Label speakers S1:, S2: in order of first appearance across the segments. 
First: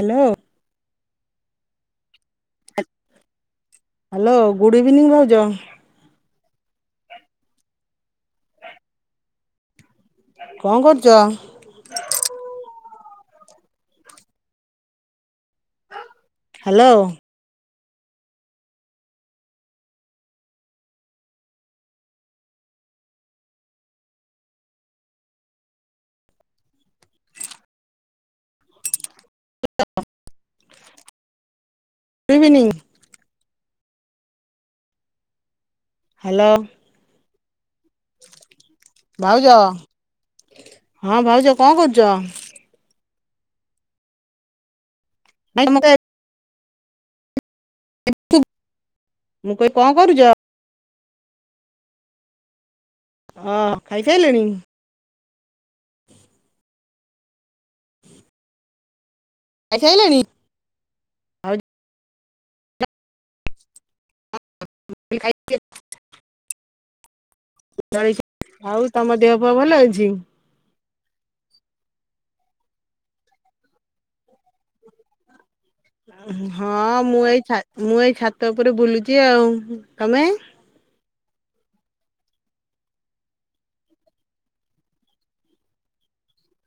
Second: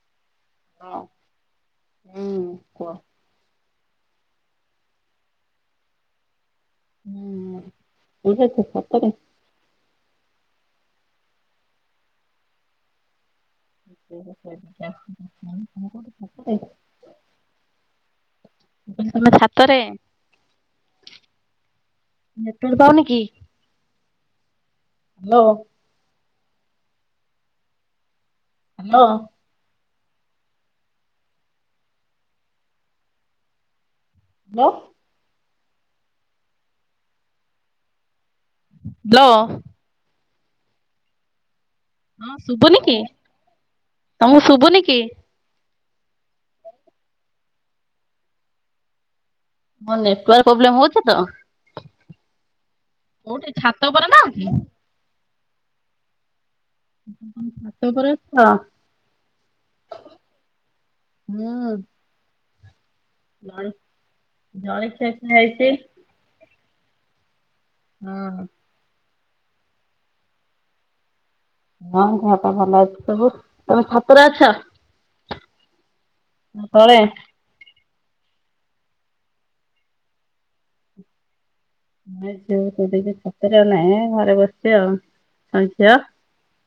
S1: Hello.
S2: ହଁ। ହୁଁ
S1: ଆ
S2: କୁହ।
S1: ହାଲୋ ଗୁଡ ଇଭିନିଙ୍ଗ ଭାଉଜ।
S2: ହୁଁ [unintelligible] ସତରେ।
S1: କଣ କରୁଛ?
S2: [inaudible]
S1: ହାଲୋ।
S2: ତମେ ଛାତରେ ନେଟ ପାଉନି କି ହ୍ୟାଲୋ ହ୍ୟାଲୋ।
S1: [unintelligible]
S2: [unintelligible]
S1: ହ୍ୟାଲୋ।
S2: ହ୍ୟାଲୋ
S1: ଭାଉଜ ହଁ ଭାଉଜ କଣ
S2: ହଁ
S1: କରୁଛ?
S2: ଶୁଭୁନି କି ତମୁକୁ ଶୁଭୁନି କି?
S1: [unintelligible] [unintelligible] ମୁଁ କହିଲି କଣ
S2: ମର
S1: କରୁଛ
S2: ନେଟୱର୍କ ପ୍ରୋବ୍ଲେମ ହଉଛି ତ
S1: ଅ
S2: କୋଉଠି ଛାତ ଉପରେ ନା
S1: ଖାଇସାରିଲେଣି
S2: କି? ଛାତ ଉପରେ ଅଛି।
S1: ଖାଇ ସାଇଲନି।
S2: ହୁଁ। ଜଳ ଜଳ ଖଷ ହେଇଛି
S1: ଜ
S2: ହଁ
S1: ଆଉ ତମ ଦେହପୁଅ ଭଲ ଅଛି?
S2: ହଁହଁ ଭଲ ଅଛି ସବୁ ତମେ ଛତରେ ଅଛ? ନା
S1: ହଁ
S2: ତଳେ?
S1: ମୁଁ ଏଇ ମୁଁ ଏଇ ଛାତ ଉପରେ ବୁଲୁଛି ଆଉ ତମେ?
S2: ଝିଅ ତ ଟିକି ଛାତରେଆ ନାହିଁ ଘରେ ବସିଛି ଆଉ ଝିଅ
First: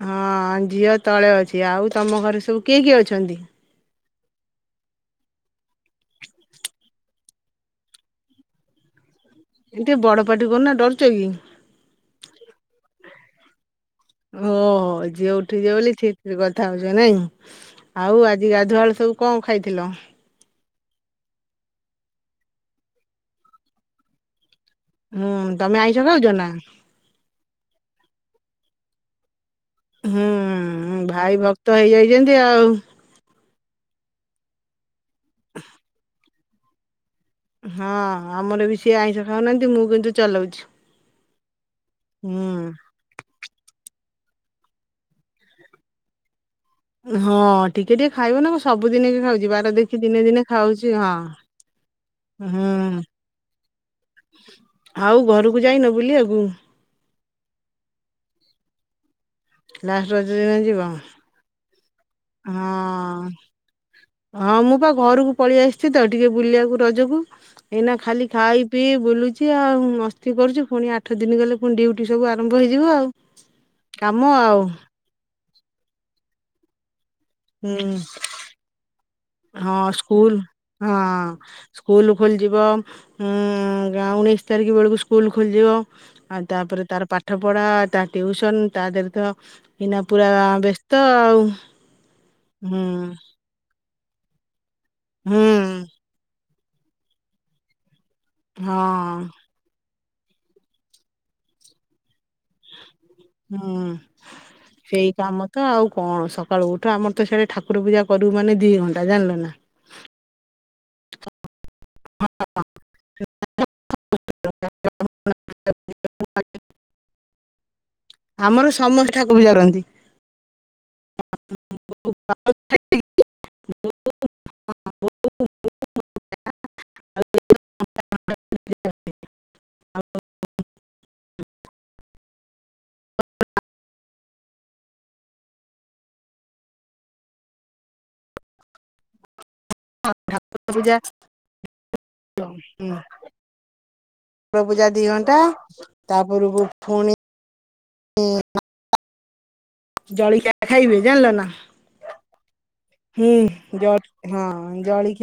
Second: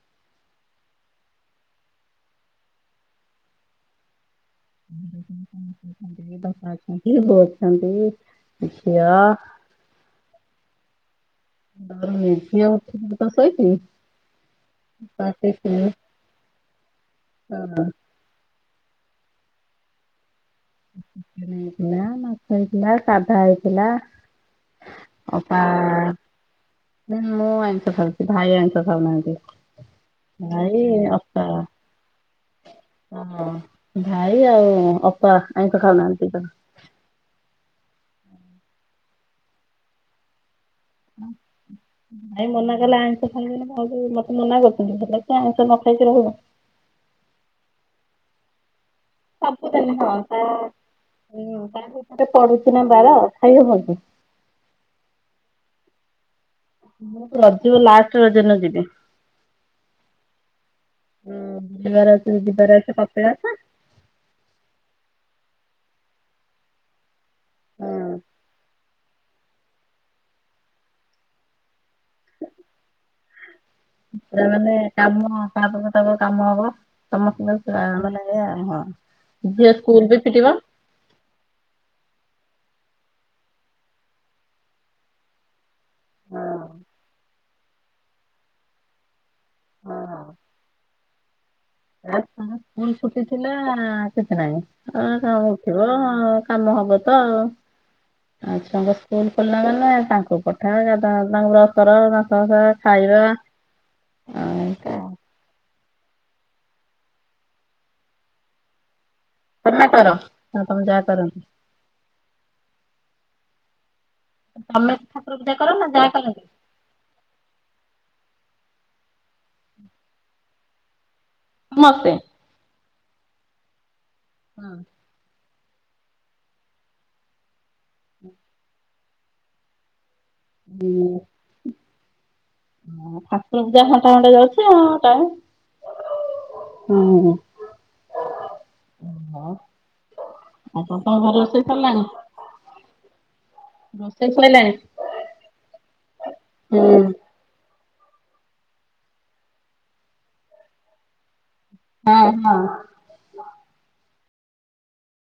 S1: ହଁ ଝିଅ ତଳେ ଅଛି ଆଉ ତମ ଘରେ ସବୁ କିଏ କିଏ ଅଛନ୍ତି?
S2: ବାପନ୍ତି ବୋଚନ୍ତି ଝିଅ
S1: ଏ ଟିକେ ବଡ ପାଟି କରୁନା ଡରୁଛ କି?
S2: ଆ ନିିଆତାହି କି
S1: ଓ ଝିଅ ଉଠିଯିବ ବୋଲି ସେଥିରେ କଥା ହଉଛ ନାଇଁ ଆଉ ଆ ଗାଧୁଆଳୁ ସବୁ କଣ ଖାଇଥିଲ?
S2: ହେଇଥିଲା ମାଛ ହେଇଥିଲା ସାଧା ହେଇଥିଲା।
S1: ହୁଁ
S2: ଅପା
S1: ତମେ ଆଇଁଷ ଖାଉଛ ନା?
S2: ମୁଁ ଆଇଷ ଖାଉଛି ଭାଇ ଆଇଷ ଖାଉନାହାନ୍ତି ଭାଇ ଅପା
S1: ଯେମତି ଆଉ
S2: ଓୋ ଭାଇ ଆଉ ଅପା ଆଇଁଶ ଖାଉନାହାନ୍ତି ତ
S1: ହଁ ଆମର ବି ସିଏ ଆଇଁଷ ଖାଉନାହାନ୍ତି ମୁଁ କିନ୍ତୁ ଚଲଉଛି।
S2: ଭାଇ
S1: ହୁଁ।
S2: ମନା କଲା ଆ ସ ଖାଇବେନି ମତେ ମନା କରୁଛନ୍ତି ଭ ତ ଆଇଷ ନ ଖାଇକି ରହିବ।
S1: ହଁ ଟିକେ ଟିକ ଖାଇବ ନା ମୁ ସବୁଦିନେ କି ଖାଉଛି ବାର
S2: ସବୁଦିନ
S1: ଦେଖି
S2: ହଁ
S1: ଦିନେ ଦିନେ
S2: ତା
S1: ଖାଉଛି ହଁ
S2: ହୁଁ ତା ଭିତରେ ପଡୁଛି
S1: ହୁଁ।
S2: ନା [unintelligible]
S1: ଆଉ ଘରକୁ ଯାଇନ ବୁଲି ବାକୁ?
S2: ମୁଁ ରଜ ଲାଷ୍ଟ ରଜ ଦିନ ଯିବି।
S1: ଲାଷ୍ଟ ରଜ ଦିନ ଯିବ।
S2: [unintelligible] ଅଛି
S1: ହଁ
S2: କପିଳାସ।
S1: ହଁ ମୁଁ ପା ଘରକୁ ପଳେଇ ଆସିଛି ତ ଟିକେ ବୁଲିବାକୁ ରଜକୁ। ଏଇନା ଖାଲି ଖାଇ ପିଇ ବୁଲୁ ଅଛି ଆଉ ମସ୍ତି କରୁଛୁ ପୁଣି ଆଠ ଦିନ ଗଲେ ପୁଣି ଡିଉଟି ସବୁ ଆରମ୍ଭ ହେଇଯିବ ଆଉ। କାମ ଆଉ
S2: ମାନେ କାମ କାହା ପାଖ ତାପ କାମ ହବ
S1: ହୁଁ
S2: ସମସ୍ତଙ୍କ ମାନେ ସେୟା [unintelligible]
S1: ହଁ ସ୍କୁଲ୍, ହଁ। ସ୍କୁଲ୍ ଖୋଲିଯିବ, ଉଁ ଗା ଉଣେଇଶି ତାରିଖ ବେଳୁକୁ ସ୍କୁଲ୍ ଖୋଲିଯିବ।
S2: ହଁ
S1: ଆଉ ତାପରେ ତାର ପାଠପଢା ତା ଟିଉସନ୍ ତାଦେରେ ତ ଏଇନା ପୁରା ବ୍ୟସ୍ତ ଆଉ।
S2: [unintelligible]
S1: ହୁଁ
S2: ସ୍କୁଲ୍ ଛୁଟି ଥିଲା କିଛି ନାଇଁ
S1: ହୁଁ
S2: [unintelligible] ଥିବ କାମ ହବ ତ ଆଉ, ଆଉ
S1: ହଁ
S2: ଛୁଆଙ୍କ ସ୍କୁଲ୍ ଖୋଲିଲା ମାନେ ତାଙ୍କୁ ପ [unintelligible] ତାଙ୍କୁ ବ୍ରସ୍ କର ଦାନ୍ତ ଘସା ଖାଇବା
S1: ହୁଁ।
S2: ଆଉ
S1: ସେଇ କାମ ତ ଆଉ କଣ ସକାଳୁ ଉଠ ଆମର ତ [unintelligible] ଠାକୁର ପୂଜା କରିବୁ ମାନେ ଦି ଘଣ୍ଟା ଜାଣିଲ ନା।
S2: ତମେ କର, ନା ତମ ଜା କରନ୍ତି?
S1: [inaudible]
S2: ତମେ ଠାକୁର ପୂଜା କର ନା ଜା କରନ୍ତି?
S1: ଆମର ସମସ୍ତେ ଠାକୁର ପୂଜା କରନ୍ତି
S2: ସମସ୍ତେ।
S1: [inaudible]
S2: ହଁ। ହୁଁ। ଠାକୁର ପୂଜା ଘଣ୍ଟା-ଘଣ୍ଟା ଯାଉଚି ଆଉ ଟାଇମ୍। ହୁଁ।
S1: ହଁ ଠାକୁର ପୂଜା
S2: ଆଉ ତମ ଘରେ ରୋଷେଇ ସରିଲାଣି
S1: [inaudible]
S2: ରୋଷେଇ
S1: ଠାକୁର
S2: ସଇଲାଣି?
S1: ପୂଜା ଦି ଘଣ୍ଟା, ତାପରକୁ
S2: ହୁଁ।
S1: ଫୁଣି ଜାଳିଖିଆ ଖାଇବେ ଜାଣିଲ ନା।
S2: ହଁ-ହଁ।
S1: ହୁଁ ହଁ ଜାଳି ହଁ ଜଳିଖିଆ